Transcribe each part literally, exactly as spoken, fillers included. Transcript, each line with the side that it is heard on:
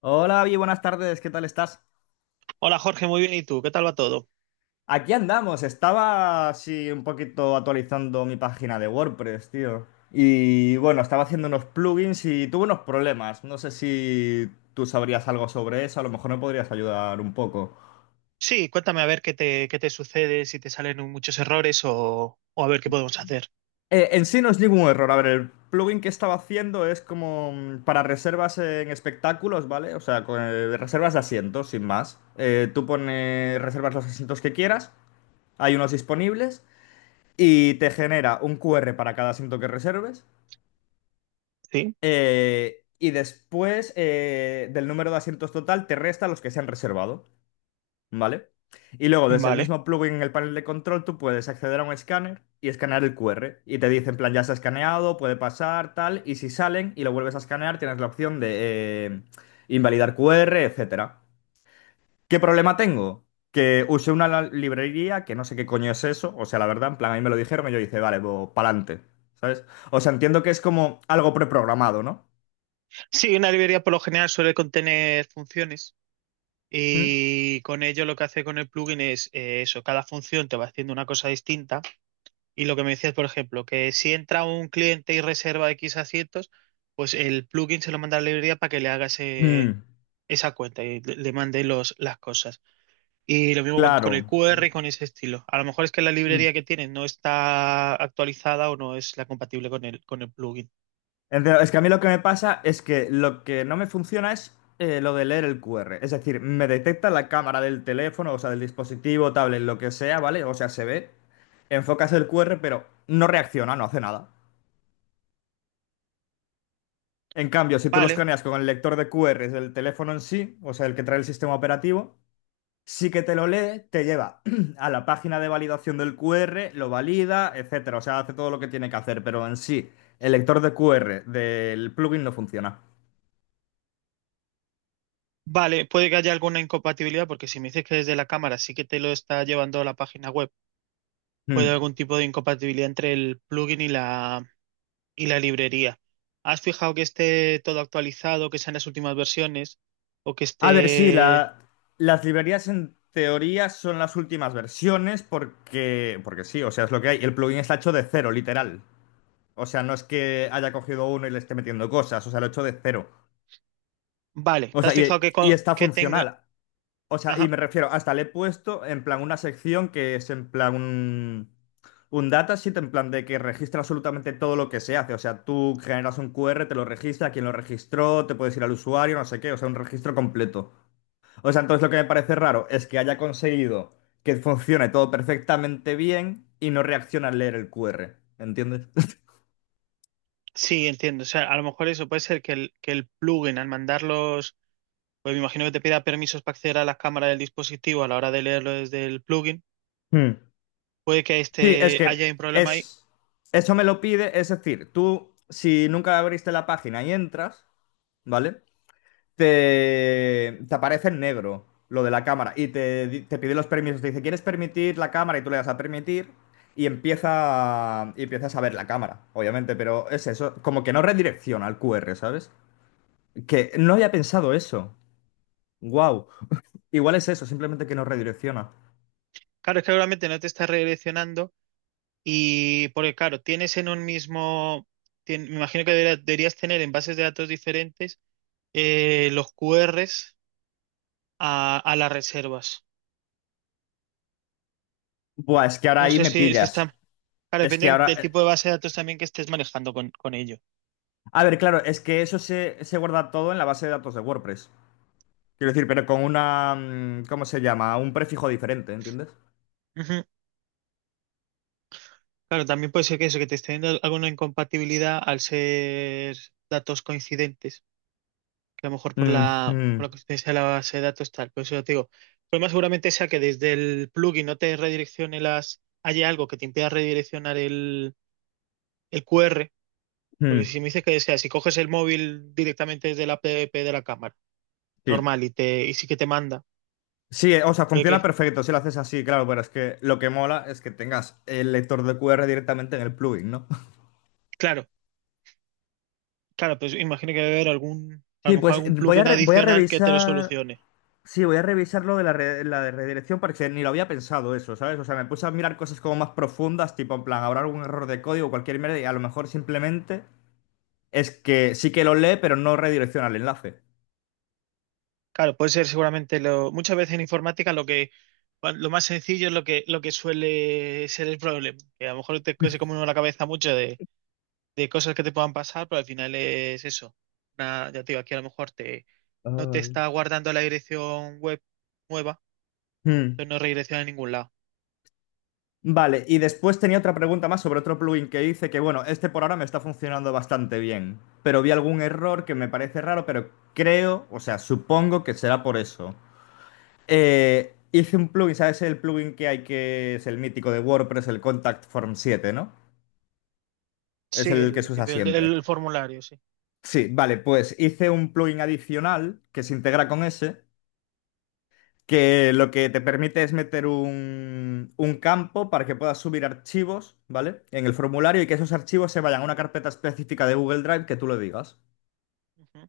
left: Hola, Avi, buenas tardes, ¿qué tal estás?
right: Hola Jorge, muy bien. ¿Y tú? ¿Qué tal va todo?
left: Aquí andamos, estaba así un poquito actualizando mi página de WordPress, tío. Y bueno, estaba haciendo unos plugins y tuve unos problemas. No sé si tú sabrías algo sobre eso, a lo mejor me podrías ayudar un poco.
right: Sí, cuéntame a ver qué te, qué te sucede, si te salen muchos errores o, o a ver qué podemos hacer.
left: Eh, en sí no es ningún error. A ver, el plugin que estaba haciendo es como mm, para reservas en espectáculos, ¿vale? O sea, con, eh, reservas de asientos, sin más. Eh, tú pones, reservas los asientos que quieras, hay unos disponibles. Y te genera un Q R para cada asiento que reserves.
right: Sí,
left: eh, y después eh, del número de asientos total te resta los que se han reservado, ¿vale? Y luego desde el
right: vale.
left: mismo plugin en el panel de control tú puedes acceder a un escáner y escanear el Q R. Y te dice en plan, ya se ha escaneado, puede pasar, tal. Y si salen y lo vuelves a escanear, tienes la opción de eh, invalidar Q R, etcétera. ¿Qué problema tengo? Que usé una la- librería que no sé qué coño es eso. O sea, la verdad, en plan, ahí me lo dijeron y yo dije, vale, pues pa'lante, ¿sabes? O sea, entiendo que es como algo preprogramado, ¿no?
right: Sí, una librería por lo general suele contener funciones
left: ¿Mm?
right: y con ello lo que hace con el plugin es eh, eso, cada función te va haciendo una cosa distinta y lo que me decías, por ejemplo, que si entra un cliente y reserva X asientos, pues el plugin se lo manda a la librería para que le haga ese-
left: Mm,
right: esa cuenta y le, le mande los, las cosas. Y lo mismo con, con el
left: claro.
right: Q R y con ese estilo. A lo mejor es que la
left: Mm.
right: librería que tienen no está actualizada o no es la compatible con el, con el plugin.
left: Entiendo. Es que a mí lo que me pasa es que lo que no me funciona es eh, lo de leer el Q R. Es decir, me detecta la cámara del teléfono, o sea, del dispositivo, tablet, lo que sea, ¿vale? O sea, se ve, enfocas el Q R, pero no reacciona, no hace nada. En cambio, si tú lo
right: Vale,
left: escaneas con el lector de Q R del teléfono en sí, o sea, el que trae el sistema operativo, sí que te lo lee, te lleva a la página de validación del Q R, lo valida, etcétera. O sea, hace todo lo que tiene que hacer, pero en sí, el lector de Q R del plugin no funciona.
right: vale, puede que haya alguna incompatibilidad porque si me dices que desde la cámara sí que te lo está llevando a la página web,
left: Hmm.
right: puede haber algún tipo de incompatibilidad entre el plugin y la, y la librería. ¿Has fijado que esté todo actualizado, que sean las últimas versiones o que
left: A ver, sí,
right: esté...
left: la- las librerías en teoría son las últimas versiones porque, porque sí, o sea, es lo que hay. El plugin está hecho de cero, literal. O sea, no es que haya cogido uno y le esté metiendo cosas, o sea, lo he hecho de cero.
right: Vale,
left: O
right: ¿te
left: sea,
right: has fijado
left: y,
right: que,
left: y
right: co-
left: está
right: que tenga...
left: funcional. O sea, y me refiero, hasta le he puesto en plan una sección que es en plan un, un datasheet, en plan de que registra absolutamente todo lo que se hace. O sea, tú generas un Q R, te lo registra, quién lo registró, te puedes ir al usuario, no sé qué, o sea, un registro completo. O sea, entonces lo que me parece raro es que haya conseguido que funcione todo perfectamente bien y no reacciona al leer el Q R, ¿entiendes?
right: Sí, entiendo. O sea, a lo mejor eso puede ser que el, que el plugin al mandarlos, pues me imagino que te pida permisos para acceder a la cámara del dispositivo a la hora de leerlo desde el plugin.
left: Hmm.
right: Puede que
left: Sí, es
right: este
left: que
right: haya un problema ahí.
left: es, eso me lo pide, es decir, tú si nunca abriste la página y entras, ¿vale? Te, te aparece en negro lo de la cámara y te, di- te pide los permisos, te dice, ¿quieres permitir la cámara? Y tú le das a permitir y empieza, y empiezas a ver la cámara, obviamente, pero es eso, como que no redirecciona al Q R, ¿sabes? Que no había pensado eso. Wow. Igual es eso, simplemente que no redirecciona.
right: Claro, es que obviamente no te está redireccionando y porque claro, tienes en un mismo, tien- me imagino que debería- deberías tener en bases de datos diferentes eh, los Q Rs a, a las reservas.
left: Buah, es que ahora
right: No
left: ahí
right: sé
left: me
right: si, si
left: pillas.
right: están, claro,
left: Es que
right: depende
left: ahora...
right: del
left: eh,
right: tipo de base de datos también que estés manejando con, con ello.
left: a ver, claro, es que eso se, se guarda todo en la base de datos de WordPress. Quiero decir, pero con una, mm, ¿cómo se llama? Un prefijo diferente, ¿entiendes?
right: Claro, también puede ser que eso, que te esté dando alguna incompatibilidad al ser datos coincidentes, que a lo mejor por
left: Mm,
right: la, por
left: mm,
right: la coincidencia de la base de datos tal. Por eso ya te digo, el problema seguramente sea que desde el plugin no te redireccione las, haya algo que te impida redireccionar el, el Q R, porque
left: mm,
right: si me dices que, o sea, si coges el móvil directamente desde la app de la cámara,
left: sí.
right: normal, y te, y sí que te manda,
left: Sí, eh, o sea,
right: puede
left: funciona
right: que,
left: perfecto si lo haces así, claro, pero es que lo que mola es que tengas el lector de Q R directamente en el plugin, ¿no?
right: claro, claro, pues imagino que debe haber algún, a
left: Sí,
right: lo mejor
left: pues
right: algún
left: voy a,
right: plugin
left: re- voy a
right: adicional que te lo
left: revisar.
right: solucione.
left: Sí, voy a revisar lo de la, re- la de redirección porque ni lo había pensado eso, ¿sabes? O sea, me puse a mirar cosas como más profundas, tipo en plan, habrá algún error de código o cualquier mierda, y a lo mejor simplemente... Es que sí que lo lee, pero no redirecciona el enlace.
right: Claro, puede ser seguramente lo, muchas veces en informática lo que lo más sencillo es lo que lo que suele ser el problema. Que a lo mejor te se come uno la cabeza mucho de, de cosas que te puedan pasar, pero al final es eso. Una- ya te digo, aquí a lo mejor te no te
left: Ay.
right: está guardando la dirección web nueva,
left: Hmm.
right: entonces no redirecciona a ningún lado.
left: Vale, y después tenía otra pregunta más sobre otro plugin que hice que, bueno, este por ahora me está funcionando bastante bien, pero vi algún error que me parece raro, pero creo, o sea, supongo que será por eso. Eh, hice un plugin, ¿sabes el plugin que hay que es el mítico de WordPress, el Contact Form siete, ¿no? Es
right: Sí,
left: el que
right: el,
left: se usa
right: el,
left: siempre.
right: el formulario, sí.
left: Sí, vale, pues hice un plugin adicional que se integra con ese que lo que te permite es meter un, un campo para que puedas subir archivos, ¿vale? En el formulario y que esos archivos se vayan a una carpeta específica de Google Drive que tú lo digas.
right: Ujú. O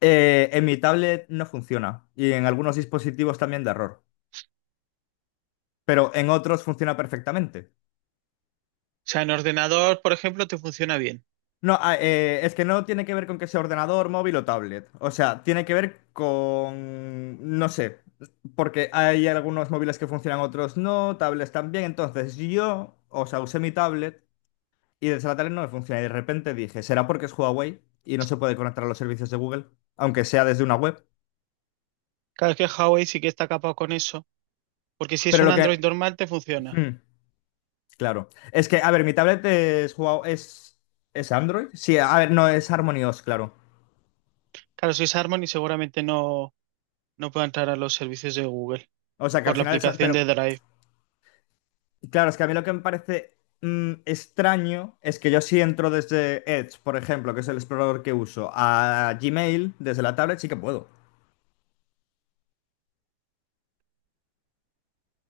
left: Eh, en mi tablet no funciona y en algunos dispositivos también da error, pero en otros funciona perfectamente.
right: sea, en ordenador, por ejemplo, te funciona bien.
left: No, ah, eh, es que no tiene que ver con que sea ordenador, móvil o tablet. O sea, tiene que ver con, no sé, porque hay algunos móviles que funcionan, otros no, tablets también. Entonces yo, o sea, usé mi tablet. Y el Sabatari no me funciona. Y de repente dije, ¿será porque es Huawei y no se puede conectar a los servicios de Google? Aunque sea desde una web.
right: Claro, es que Huawei sí que está capado con eso, porque si es
left: Pero
right: un
left: lo que...
right: Android normal, te funciona.
left: hmm, claro. Es que, a ver, mi tablet es Huawei... ¿Es, es Android? Sí, a ver, no, es Harmony O S, claro.
right: Claro, si es Harmony, seguramente no. No puedo entrar a los servicios de Google
left: O sea, que
right: por
left: al
right: la
left: final es...
right: aplicación
left: Pero,
right: de Drive.
left: claro, es que a mí lo que me parece mm, extraño es que yo si entro desde Edge, por ejemplo, que es el explorador que uso, a Gmail, desde la tablet sí que puedo.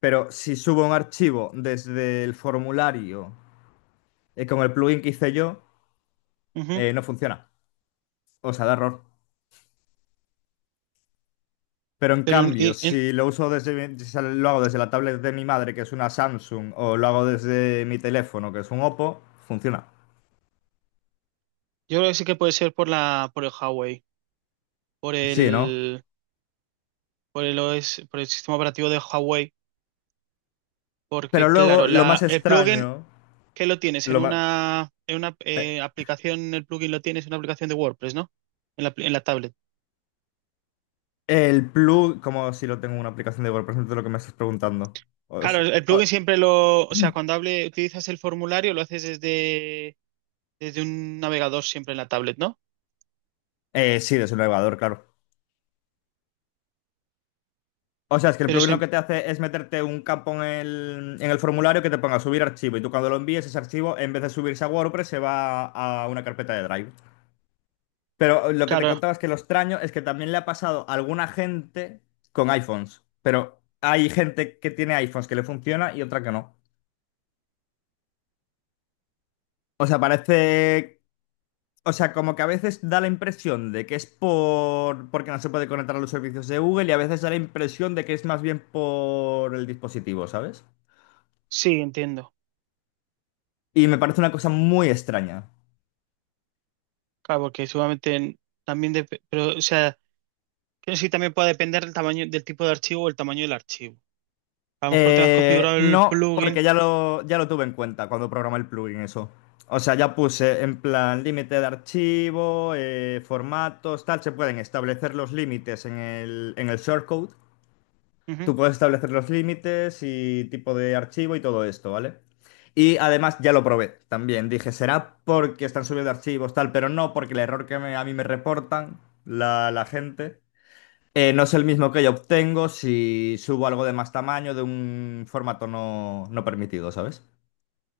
left: Pero si subo un archivo desde el formulario, eh, con el plugin que hice yo...
right: Ujú.
left: eh, no funciona. O sea, da error. Pero en
right: Pero en-
left: cambio,
right: y- en-
left: si lo uso desde si lo hago desde la tablet de mi madre, que es una Samsung, o lo hago desde mi teléfono, que es un Oppo, funciona.
right: yo creo que sí que puede ser por la, por el Huawei, por
left: Sí, ¿no?
right: el, por el O S, por el sistema operativo de Huawei,
left: Pero
right: porque
left: luego,
right: claro,
left: lo más
right: la, el plugin
left: extraño,
right: que lo tienes en
left: lo ma-
right: una, en una eh, aplicación, el plugin lo tienes en una aplicación de WordPress, ¿no? En la, pl- en la tablet.
left: el plug, como si lo tengo en una aplicación de Google, de lo que me estás preguntando. O
right: Claro,
left: s-
right: el, el plugin
left: o-
right: siempre lo, o sea, cuando hable, utilizas el formulario, lo haces desde, desde un navegador siempre en la tablet, ¿no?
left: eh, sí, desde un navegador, claro. O sea, es que el
right: Pero
left: plugin
right: eso,
left: lo que te hace es meterte un campo en el, en el formulario que te ponga subir archivo y tú cuando lo envíes ese archivo, en vez de subirse a WordPress, se va a una carpeta de Drive. Pero lo que te
right: claro,
left: contaba es que lo extraño es que también le ha pasado a alguna gente con iPhones. Pero hay gente que tiene iPhones que le funciona y otra que no. O sea, parece. O sea, como que a veces da la impresión de que es por... porque no se puede conectar a los servicios de Google y a veces da la impresión de que es más bien por el dispositivo, ¿sabes?
right: sí, entiendo.
left: Y me parece una cosa muy extraña.
right: Claro, porque seguramente también dep- pero, o sea, creo que sí también puede depender del tamaño, del tipo de archivo o el tamaño del archivo. A lo mejor tengas
left: Eh,
right: configurado el
left: no,
right: plugin.
left: porque ya lo, ya lo tuve en cuenta cuando programé el plugin eso. O sea, ya puse en plan límite de archivo, eh, formatos, tal. Se pueden establecer los límites en el, en el shortcode.
right: Ujú.
left: Tú puedes establecer los límites y tipo de archivo y todo esto, ¿vale? Y además ya lo probé también. Dije, será porque están subiendo archivos, tal, pero no porque el error que me- a mí me reportan la, la gente eh, no es el mismo que yo obtengo si subo algo de más tamaño de un formato no, no permitido, ¿sabes?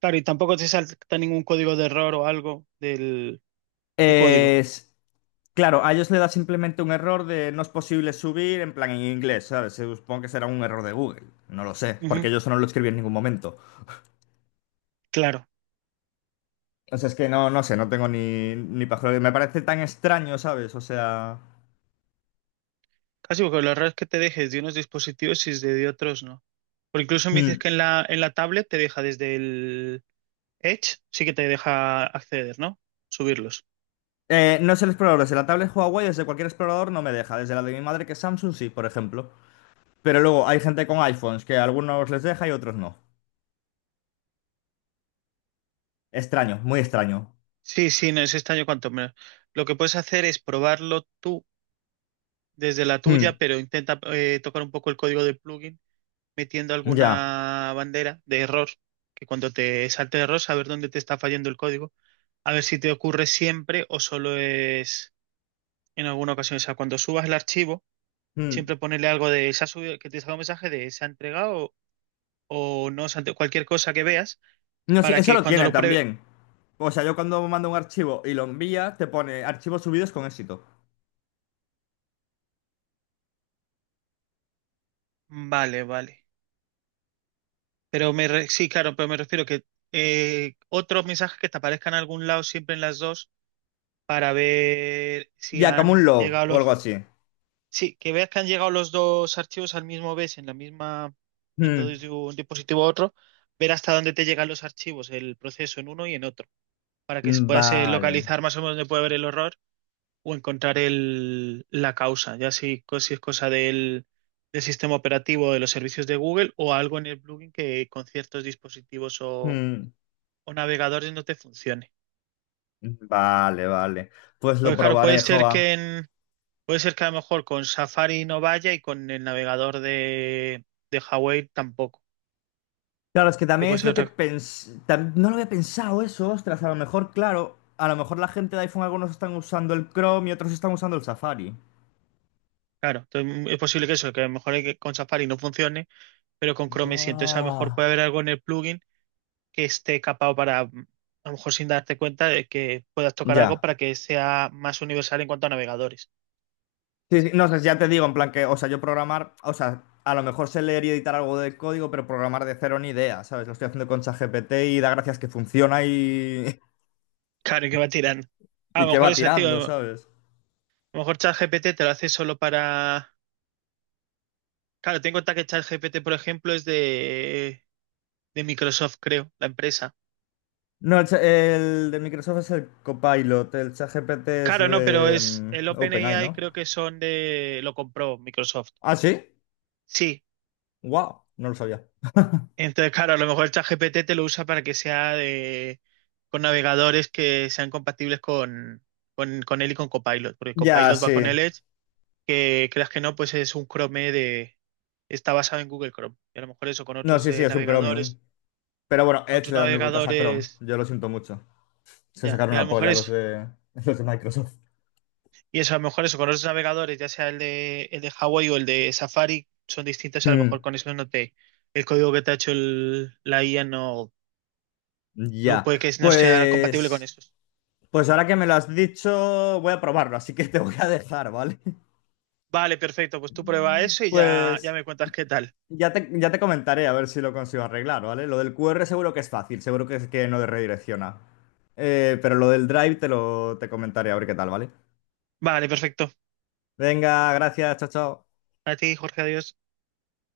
right: Claro, y tampoco te salta ningún código de error o algo del, de código.
left: Es- claro, a ellos le da simplemente un error de no es posible subir en plan en inglés, ¿sabes? Supongo que será un error de Google, no lo sé, porque
right: Ujú.
left: yo eso no lo escribí en ningún momento.
right: Claro.
left: O sea, es que no, no sé, no tengo ni, ni pajolera. Me parece tan extraño, ¿sabes? O sea...
right: Casi porque los errores que te dejes de unos dispositivos y de de otros no. Porque incluso me dices
left: hmm.
right: que en la, en la tablet te deja desde el Edge, sí que te deja acceder, ¿no? Subirlos.
left: Eh, no es el explorador, desde la tablet Huawei, desde cualquier explorador no me deja, desde la de mi madre que es Samsung sí, por ejemplo. Pero luego hay gente con iPhones que a algunos les deja y otros no. Extraño, muy extraño.
right: Sí, sí, no es extraño cuanto menos. Lo que puedes hacer es probarlo tú desde la tuya,
left: Mm,
right: pero intenta eh, tocar un poco el código del plugin metiendo
left: ya.
right: alguna bandera de error, que cuando te salte de error, saber dónde te está fallando el código, a ver si te ocurre siempre o solo es en alguna ocasión. O sea, cuando subas el archivo,
left: Mm.
right: siempre ponerle algo de se ha subido, que te salga un mensaje de se ha entregado o, o no, se ha entre- cualquier cosa que veas,
left: No, sí,
right: para
left: eso
right: que
left: lo
right: cuando
left: tiene
right: lo pruebe.
left: también. O sea, yo cuando mando un archivo y lo envía, te pone archivos subidos con éxito.
right: Vale, vale. Pero me re- sí, claro, pero me refiero que eh, otros mensajes que te aparezcan en algún lado siempre en las dos para ver si
left: Ya, como un
right: han
left: log
right: llegado
left: o algo
right: los...
left: así.
right: Sí, que veas que han llegado los dos archivos al mismo vez, en la misma, yendo
left: Mm,
right: desde un dispositivo a otro, ver hasta dónde te llegan los archivos, el proceso en uno y en otro, para que puedas eh,
left: vale.
right: localizar más o menos dónde puede haber el error o encontrar el, la causa, ya si, co- si es cosa del, del sistema operativo de los servicios de Google o algo en el plugin que con ciertos dispositivos o,
left: Mm.
right: o navegadores no te funcione.
left: Vale, vale. Pues lo
right: Pues claro, puede
left: probaré,
right: ser
left: Jova.
right: que en, puede ser que a lo mejor con Safari no vaya y con el navegador de, de Huawei tampoco.
left: Claro, es que
right: Que
left: también
right: puede
left: es
right: ser
left: lo que
right: otra.
left: pens... tam- no lo había pensado eso, ostras. A lo mejor, claro, a lo mejor la gente de iPhone, algunos están usando el Chrome y otros están usando el Safari.
right: Claro, entonces, mm, es posible que eso, que a lo mejor hay que- con Safari no funcione, pero con Chrome sí. Entonces a lo mejor
left: Buah.
right: puede haber algo en el plugin que esté capado para, mm, a lo mejor sin darte cuenta de que puedas tocar algo
left: Ya.
right: para que sea más universal en cuanto a navegadores.
left: Sí, sí, no, o sea, ya te digo, en plan que, o sea, yo programar, o sea, a lo mejor sé leer y editar algo de código, pero programar de cero ni idea, ¿sabes? Lo estoy haciendo con ChatGPT y da gracias que funciona y,
right: Claro, y que va tirando. A
left: y
right: lo
left: que
right: mejor
left: va
right: eso,
left: tirando,
right: tío. A
left: ¿sabes?
right: lo mejor ChatGPT te lo hace solo para. Claro, tengo en cuenta que ChatGPT, por ejemplo, es de, de Microsoft, creo, la empresa.
left: No, el, cha- el de Microsoft es el Copilot, el ChatGPT es
right: Claro, no, pero
left: de
right: es el
left: mm, OpenAI,
right: OpenAI
left: ¿no?
right: creo que son de lo compró Microsoft.
left: Ah, sí,
right: Sí.
left: wow, no lo sabía.
right: Entonces, claro, a lo mejor ChatGPT te lo usa para que sea de con navegadores que sean compatibles con, con, con él y con Copilot, porque
left: Ya,
right: Copilot va
left: sí.
right: con el Edge, que creas que no, pues es un Chrome de está basado en Google Chrome. Y a lo mejor eso con
left: No,
right: otros
left: sí, sí,
right: de
left: es un Chromium.
right: navegadores,
left: Pero bueno, Edge
right: otros
left: le da mil vueltas a Chrome,
right: navegadores,
left: yo lo siento mucho. Se
right: ya.
left: sacaron
right: Y a lo
left: la
right: mejor
left: polla los
right: es
left: de, los de Microsoft.
right: y eso, a lo mejor eso, con otros navegadores, ya sea el de, el de Huawei o el de Safari, son distintos, a lo
left: Mm.
right: mejor con eso no te, el código que te ha hecho el- la I A no, no
left: Ya,
right: puede que no sea compatible con
left: pues,
right: esos.
left: pues ahora que me lo has dicho, voy a probarlo, así que te voy a dejar, ¿vale?
right: Vale, perfecto, pues tú prueba eso y ya, ya
left: Pues
right: me cuentas qué tal.
left: ya te, ya te comentaré a ver si lo consigo arreglar, ¿vale? Lo del Q R seguro que es fácil, seguro que, que no redirecciona. Eh, pero lo del Drive te lo te comentaré a ver qué tal, ¿vale?
right: Vale, perfecto.
left: Venga, gracias, chao, chao.
right: A ti, Jorge, adiós.